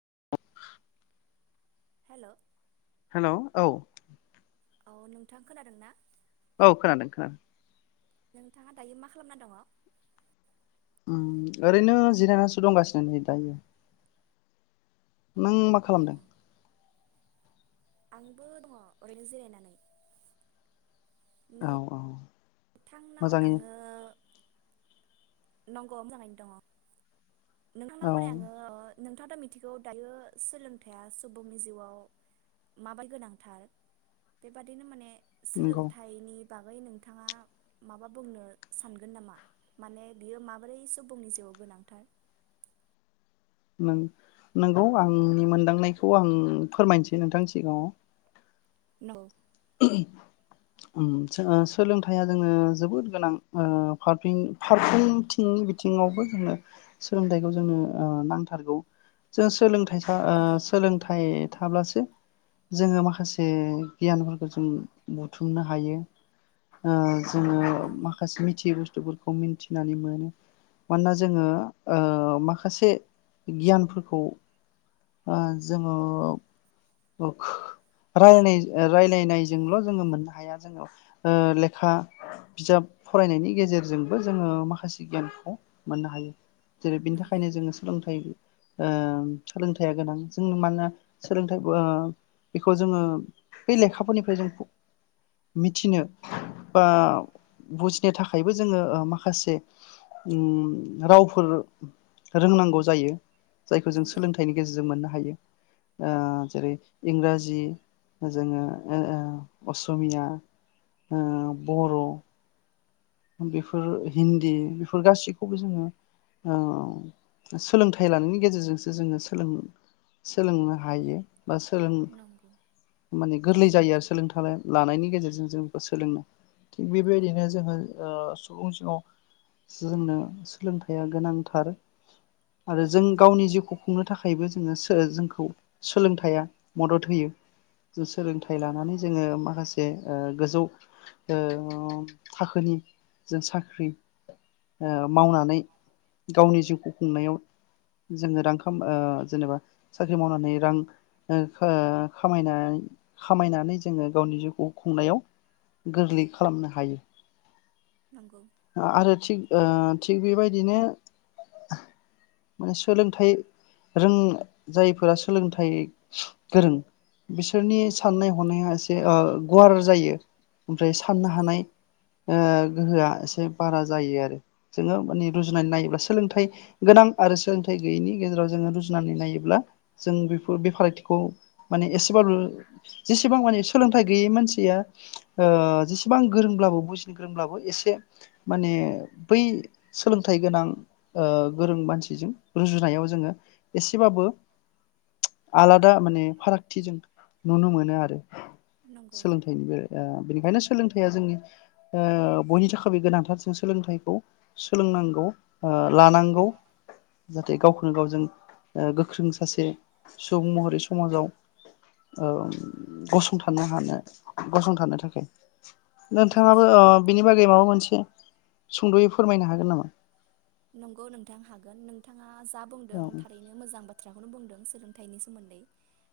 [inaudible] हेल'। हेल' औ। औ नोंथां खोनादों ना? औ खोनादों खोनादों। नोंथाङा दायो मा खालामना दङ? ओरैनो जिरायनासो दंगासिनो नै दायो। नों मा खालामदों। आंबो दङ ओरैनो जिरायनानै। औ औ। नोंथांनाव मोजाङैनो आङो नंगौ मोजाङैनो दङ। नोंथांनाव औ माने आङो नोंथाङा दा मिथिगौ दायो सोलोंथाइया सुबुंनि जिउआव माबोरै गोनांथार। बे बादिनो माने नंगौ सोलोंथाइनि बागै नोंथाङा माबा बुंनो सानगोन नामा? माने बियो माबोरैसो सुबुंनि जिउआव गोनांथार नों-नंगौ आंनि मोनदांनायखौ आं फोरमायनोसै नोंथांनि सिगाङाव [unintelligible] सोलोंथाइया जोङो जोबोद गोनां ओ फारफ्रोमबोथिं बिथिङावबो जोङो सोलोंथाइखौ जोंनो ओ नांथारगौ जों सोलों ओ सोलोंथाइ थाब्लासो जोङो माखासे गियान जों बुथुमनो हायो। ओ जोङो नंगौ माखासे मिथियै बुस्थुफोरखौ मिथि नानै मोनो मानोना जोङो ओ माखासे गियानफोरखौ ओ जोङो रायनाय रायनाय नायजोंल' जोङो मोननो हाया जोङो ओ लेखा बिजाब फरायनायनि गेजेरजोंबो जोङो माखासे गियानखौ मोननो हायो। जेरै बेनि नंगौ थाखायनो जोङो सोलोंथाइ ओ सोलोंथाइया गोनां जोंनो मानोना सोलोंथाइ बेखौ जोङो बेलेग खामानि जों मिथिनो बा बुजिनो थाखायबो जोङो माखासे उम रावफोर रोंनांगौ जायो। जायखौ जों नंगौ सोलोंथाइनि गेजेरजों मोननो हायो। ओ जेरै इंराजि जोङो ओ असमिया ओ बर' बेफोर हिन्दी बेफोर गासैखौबो जोङो ओ सोलोंथाइ लानायनि गेजेरजोंसो जोङो सोलों-सोलोंनो हायो। बा सोलों नंगौ नंगौ माने गोरलै नंगौ जायो आरो सोलोंथाइ लानायनि गेजेरजों जोंखौ सोलोंना, थिग बे बायदिनो जोङो। ओ सुबुं सिङाव जोंनो सोलोंथाइया गोनांथार आरो जों नंगौ गावनि जिउखौ खुंनो थाखायबो जोङो जोंखौ खौ सोलोंथाइया मदद होयो सोलोंथाइ नंगौ लानानै जोङो माखासे जे ओ गोजौ ओ थाखोनि जों साख्रि ओ मावनानै गावनि जिउखौ खुंनायाव जोङो रां ओ [unintelligible] खामा जेनेबा साख्रि मावनानै रां खामायनानै खामायनानै जोङो गावनि जिउखौ खुंनायाव गोरलै खालामनो हायो नंगौ आरो थिग थिग बेबायदिनो माने सोलोंथाइ रों जायफोरा सोलोंथाइ गोरों बिसोरनि साननाय हनाया एसे ओ गुवार जायो ओमफ्राय साननो नंगौ हानाय ओ गोहोआ एसे एसे बारा जायो आरो जोङो माने रुजुनानै नायोब्ला सोलोंथाइ गोनां आरो सोलोंथाइ गैयैनि गेजेराव जोङो रुजुनानै नायोब्ला जों बेफोर बे फारागथिखौ माने एसेबाबो जेसेबां माने सोलोंथाइ गैयै मानसिया ओ जेसेबां गोरोंब्लाबो बुजिनो गोरोंब्लाबो एसे माने बै सोलोंथाइ गोनां ओ गोरों मानसिजों रुजुनायाव जोङो एसेबाबो आलादा माने फारागथि जों नुनो मोनो आरो नंगौ सोलोंथाइनि बे बेनिखायनो सोलोंथाइया जोंनि ओ बयनि थाखाय गोनांथारजों सोलोंथाइखौ सोलोंनांगौ ओ लानांगौ जाहाथे गावखौनो गावजों ओ गोख्रों सासे सुबुं महरै समाजाव ओ गसंथानो हानो गसंथानो थाखाय नंगौ नोंथाङाबो बिनि बागै माबा मोन से सुंद'यै फोरमायनो हागोन नामा नंगौ नोंथां हागोन नोंथाङा जा औ बुंदों थारैनो मोजां बाथ्रा खोथाखौनो बुंदों सोलोंथाइनि सोमोन्दै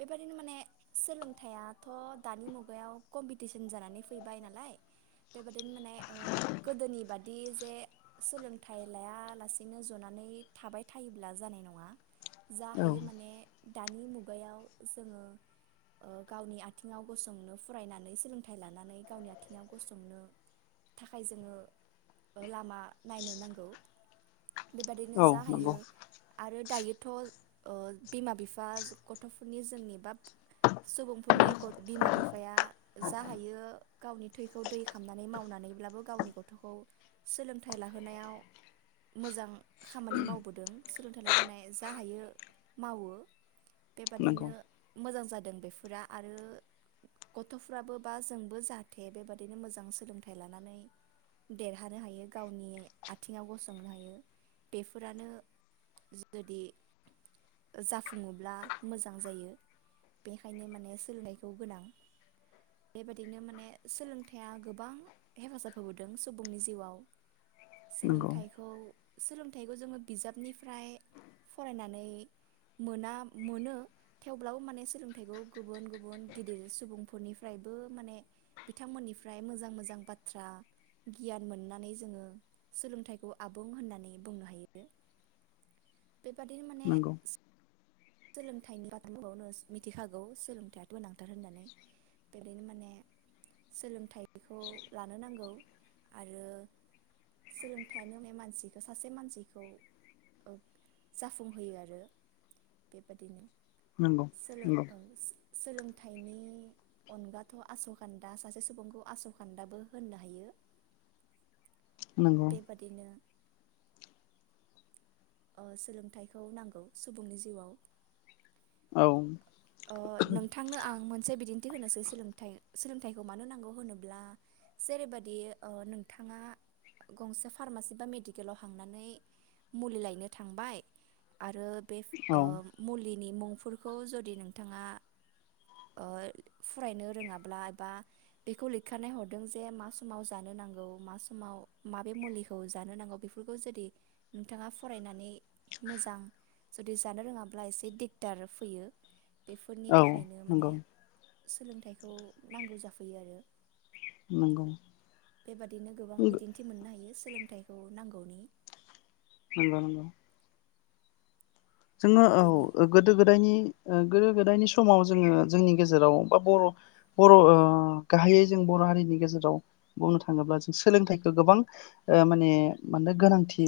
बेबायदिनो माने सोलोंथाइयाथ' दानि मुगायाव कम्पिटिसन जानानै फैबाय नालाय बेबादिनो माने गोदोनि बादि जे सोलोंथाइ लाया लासेनो जनानै थाबाय थायोब्ला जानाय नङा जा औ हायो माने दानि मुगायाव जोङो गावनि आथिङाव गसंनो फरायनानै सोलोंथाइ लानानै गावनि आथिङाव गसंनो थाखाय जोङो लामा नायनो नांगौ बेबादिनो औ जा नंगौ हायो आरो दायोथ' बिमा बिफा गथ'फोरनि जोंनिबा सुबुंफोरनि बिमा बिफाया जा हायो गावनि थैखौ दै खालामनानै मावनानैब्लाबो गावनि गथ'खौ सोलोंथाइ लाहोनायाव मोजां खामानि मावबोदों सोलोंथाइ लानो मोननाय जा हायो मावो नंगौ बेबादिनो मोजां जादों बेफोरा आरो गथ'फ्राबो बा जोंबो जाहाथे बेबादिनो मोजां सोलोंथाइ लानानै देरहानो हायो गावनि आथिङाव गसंनो हायो बेफोरानो जुदि जाफुङोब्ला मोजां जायो बेखायनो माने सोलोंनायखौ गोनां बेबादिनो माने सोलोंथाइया गोबां हेफाजाब होबोदों सुबुंनि जिउआव नंगौ सोलोंथाइखौ सोलोंथाइखौ जोङो बिजाबनिफ्राय फरायनानै मोना मोनो थेवब्लाबो माने सोलोंथाइखौ गुबुन गुबुन गिदिर सुबुंफोरनि फ्रायबो माने बिथांमोननिफ्राय मोजां मोजां बाथ्रा गियान मोननानै जोङो सोलोंथाइखौ आबुं होननानै बुंनो हायो बेबादिनो माने नंगौ सोलोंथाइनि बाथ्राखौनो मिथिखागौ सोलोंथाया' गोनां। गोनांथार होननानै बेबादिनो माने सोलोंथाइखौ लानो नांगौ आरो सोलोंथाइयानो मानसिखौ सासे मानसिखौ जाफुंहोयो आरो। बेबादिनो नंगौ सोलों नंगौ औ सोलों सोलोंथाइनि अनगाथ' आस'खान्दा सासे सुबुंखौ आस'खान्दाबो होननो हायो। नंगौ बेबादिनो सोलोंथाइखौ नांगौ सुबुंनि जिउआव औ नोंथांनो आं मोनसे बिदिनथि होनोसै सोलोंथाइ सोलोंथाइखौ मानो नांगौ होनोब्ला जेरैबायदि नोंथाङा गंसे फार्मासि बा मेडिकेलाव हांनानै मुलि लायनो थांबाय आरो बे औ मुलि नि मुंफोरखौ जुदि नों नोंथाङा फरायनो रोङाब्ला एबा बेखौ लिरखानाय हरदों जे मा समाव जानो नांगौ मा समाव माबे मुलिखौ जानो नांगौ बेफोरखौ जुदि नोंथाङा फरायनानै मोजां जुदि जानो रोङाब्ला एसे दिगदार फैयो। बेफोरनि औ थाखायनो माने नंगौ सोलोंथाइखौ नांगौ जाफैयो आरो नंगौ बेबादिनो गोबां नंगौ बिदिन्थि मोननो हायो। सोलोंथाइखौ नांगौनि नग नग [unintelligible] जोङो बेनो औ गोदो गोदायनि गोदो गोदायनि समाव जोङो जोंनि गेजेराव बा बर' बर' ओ गाहायै जों बर' हारिनि गेजेराव बुंनो थाङोब्ला जों सोलोंथाइखौ गोबां माने मानो गोनांथि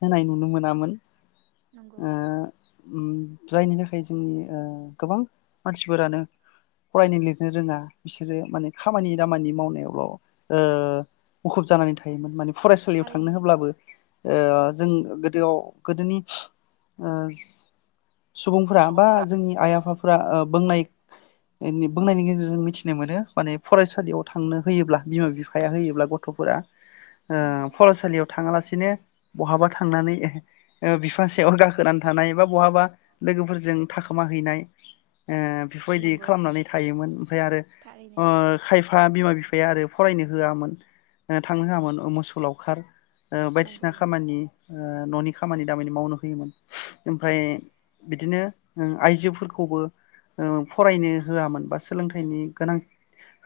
होनाय नुनो मोनामोन। नंगौ। उम जायनि थाखाय जोंनि गोबां मानसिफोरानो फरायनो लिरनो रोङा बिसोरो माने खामानि दामानि मावनायावल' ओ मुखुब जानानै थायोमोन माने फरायसालियाव थांनो थारैनो होब्लाबो ओ‌ जों गोदोआव गोदोनि सुबुंफोरा बा जोंनि आइ आफा' फ्रा ओ बुंनाय बुंनायनि गेजेरजों मिथिनो मोनो माने फरायसालियाव थांनो होयोब्ला बिमा बिफाया होयोब्ला गथ'फोरा। ओ नंगौ फरायसालियाव थाङालासिनो बहाबा थांनानै ओ बिफां सायाव गाखोनानै बा बहाबा लोगोफोरजों थाखोम हैैनाय ओ बेफोरबायदि नंगौ खालामनानै थायोमोन ओमफ्राय आरो थारैनो ओ खायफ बिफा बिमा बिफाया आरो फरायनो होआमोन थांनो होआमोन मोसौलावखार- ओ बायदिसिना नंगौ खामानि ओ न'नि खामानि दामानि मावनो होयोमोन। ओमफ्राय बिदिनो आइजोफोरखौबो फरायनो होआमोन बा सोलोंथाइनि गोनां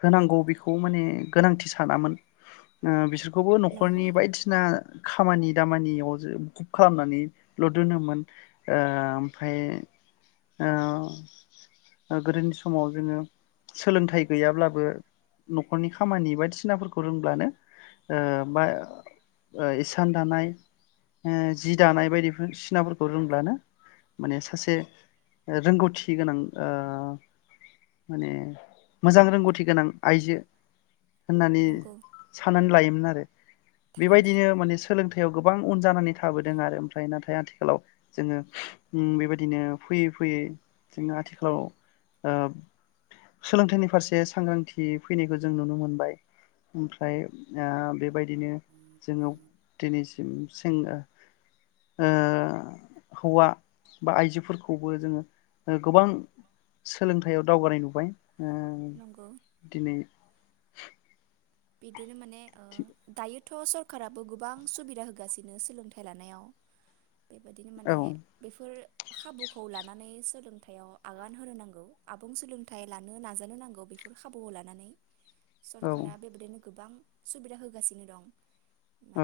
होनांगौ बेखौ माने गोनांथि सानामोन बिसोर। खौबो नंगौ न'खरनि बायदिसिना खामानि दामानियाव ज बुखुब खालामनानै ल दुनोमोन ओ ओमफ्राय ओ गोदोनि समाव जोङो सोलोंथाइ गैयाब्लाबो न'खरनि खामानि बायदिसिनाफोरखौ रोंब्लानो ओ बा ओ इसान दानाय ओ जि दानाय बायदिफोर सिनाफोरखौ रोंब्लानो माने सासे रोंगौथि गोनां ओ माने मोजां रोंगौथि गोनां आइजो होननानै नंगौ साननानै लायोमोन आरो थारैनो बेबायदिनो माने सोलोंथायाइयाव गोब गोबां उन जानानै थाबोदों आरो ओमफ्राय नाथाय आथिख खालाव जोङो उम बेबायदिनो फैयै फैयै जों आथिखालाव ओ सोलोंथाइनि फारसे सांग्रांथि फैनायखौ जों नुनो मोनबाय ओमफ्राय ओ बेबायद दिनो जोंनाव दिनैसिम सेंगा ओ हौवा बा आइजोफोरखौबो जोङो ओ गोबां सोलोंथायाइयाव दावगानाय नुबाय। ओ नंगौ दिनै बिदिनो माने [unintelligible] दायो थ' सरकाबो गुबां सुबिदा होगासिनो सोलोंथायाइ लानायाव। बेबायदिनो औ माने बेफोर खाबुखौ लानानै सोलोंथायाइयाव आगान होनो नांगौ आबुं सोलोंथाइ लानो नाजानो नांगौ बेफोर खाबुखौ लानानै। औ सरखारा गोबां सुबिदा होगासिनो दं।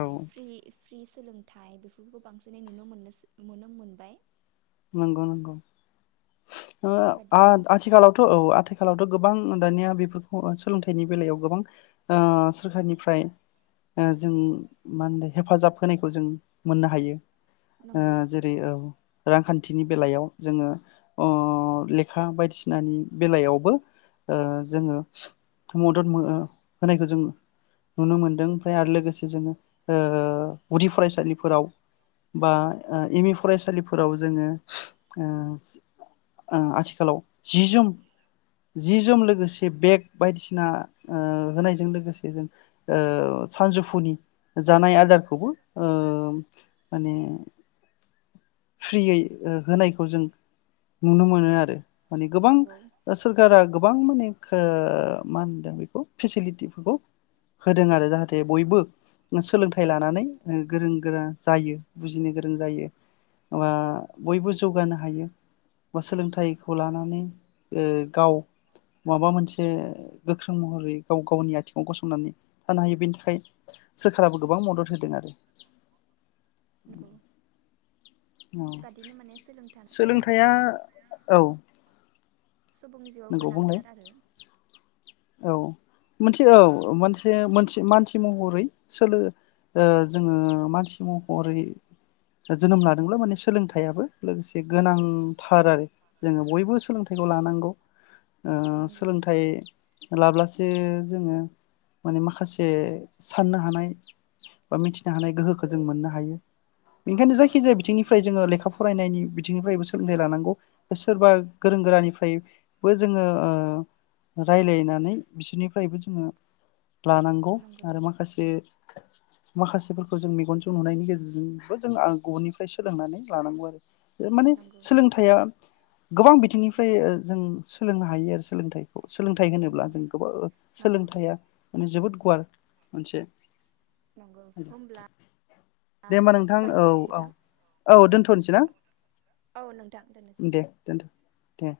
औ फ्रि फ्रि फ्रि सोलोंथाइ बेफोरखौ बांसिनै नुनो मोनसै मोनो मोनबाय नंगौ नंगौ ओ बेबादिनो आ-आथिखालावथ' औ आथिखालावथ' गोबां दानिया बेफोरखौ सोलोंथाइनि बेलायाव गोबां ओ सोरखारनिफ्राय ओ जों मा होनो हेफाजाब होनायखौ जों मोननो हायो। ओ नंगौ जेरै औ रांखान्थिनि बेलायाव जोङो अ लेखा बायदिसिनानि बेलायावबो ओ जोङो मदद मो होनायखौ जों नुनो मोनदों ओमफ्राय आरो लोगोसे जोङो ओ गुदि फरायसालिफोराव बा ओ एम इ फरायसालि फोराव जोङो ओ ओ आथिखालाव जि जोम जि जोम लोगोसे बेग बायदिसिना ओ होनायजों लोगोसे जों ओ सानजौफुनि जानाय आदारखौबो ओ माने फ्रियै ओ होनायखौ जों नुनो मोनो आरो। माने गोबां नंगौ ओ सोरखारा गोबां माने ओ मा होनदों बेखौ फेसिलिटिफोरखौ होदों आरो जाहाथे बयबो ओ सोलोंथाइ लानानै ओ गोरों गोरा जायो बुजिनो गोरों जायो। अआ बयबो जौगानो हायो बा सोलोंथाइखौ लानानै ओ गाव माबा मोनसे गोख्रों महरै गाव गावनि आथिङाव गसंनानै थानो हायो बेनि थाखाय सोरखाराबो गोबां मदद होदों आरो। औ [inaudible] बादिनो मोनो सोलों सोलोंथाइया सोलोंथाया औ सुबुंनि जिउआव नंगौ बुंलाय गोनांथार आरो। औ मोनसे औ मोनसे मोनसे मानसि महरै सोलो ओ जोङो मानसि महरै जोनोम लादोंब्ला माने सोलोंथाइयाबो लोगोसे गोनांथार आरो जोङो बयबो सोलोंथाइखौ लानांगौ। ओ नंगौ सोलोंथाइ लाब्लासो जोङो माने माखासे साननो हानाय बा मिथिनो हानाय गोहोखौ जों मोननो हायो बेनिखायनो नंगौ जायखि जाया बिथिंनिफ्राय जोङो लेखा फरायनायनि बिथिंनिफ्रायबो सोलोंथाइ लानांगौ सोरबा गोरों गोरानिफ्रायबो जोङो ओ रायलायनानै बिसोरनिफ्रायबो जोङो लानांगौ नंगौ आरो माखासे माखासेफोरखौ जों मेगनजों नुनायनि गेजेरजोंबो जों गुबुननिफ्राय सोलोंनानै लानांगौ आरो माने नंगौ सोलोंथाइया गोबां बिथिंनिफ्राय ओ जों सोलोंनो हायो आरो सोलोंथाइखौ सोलोंथाइ होनोब्ला जों नंगौ गोबां नंगौ सोलोंथाइया माने जोबोद गुवार मोनसे नंगौ होमब्ला दे होनबा नोंथां जाबाय औ नामा औ नोंथां औ दोनथ'नोसै ना औ नोंथां दोननोसै दे दोनथ' दे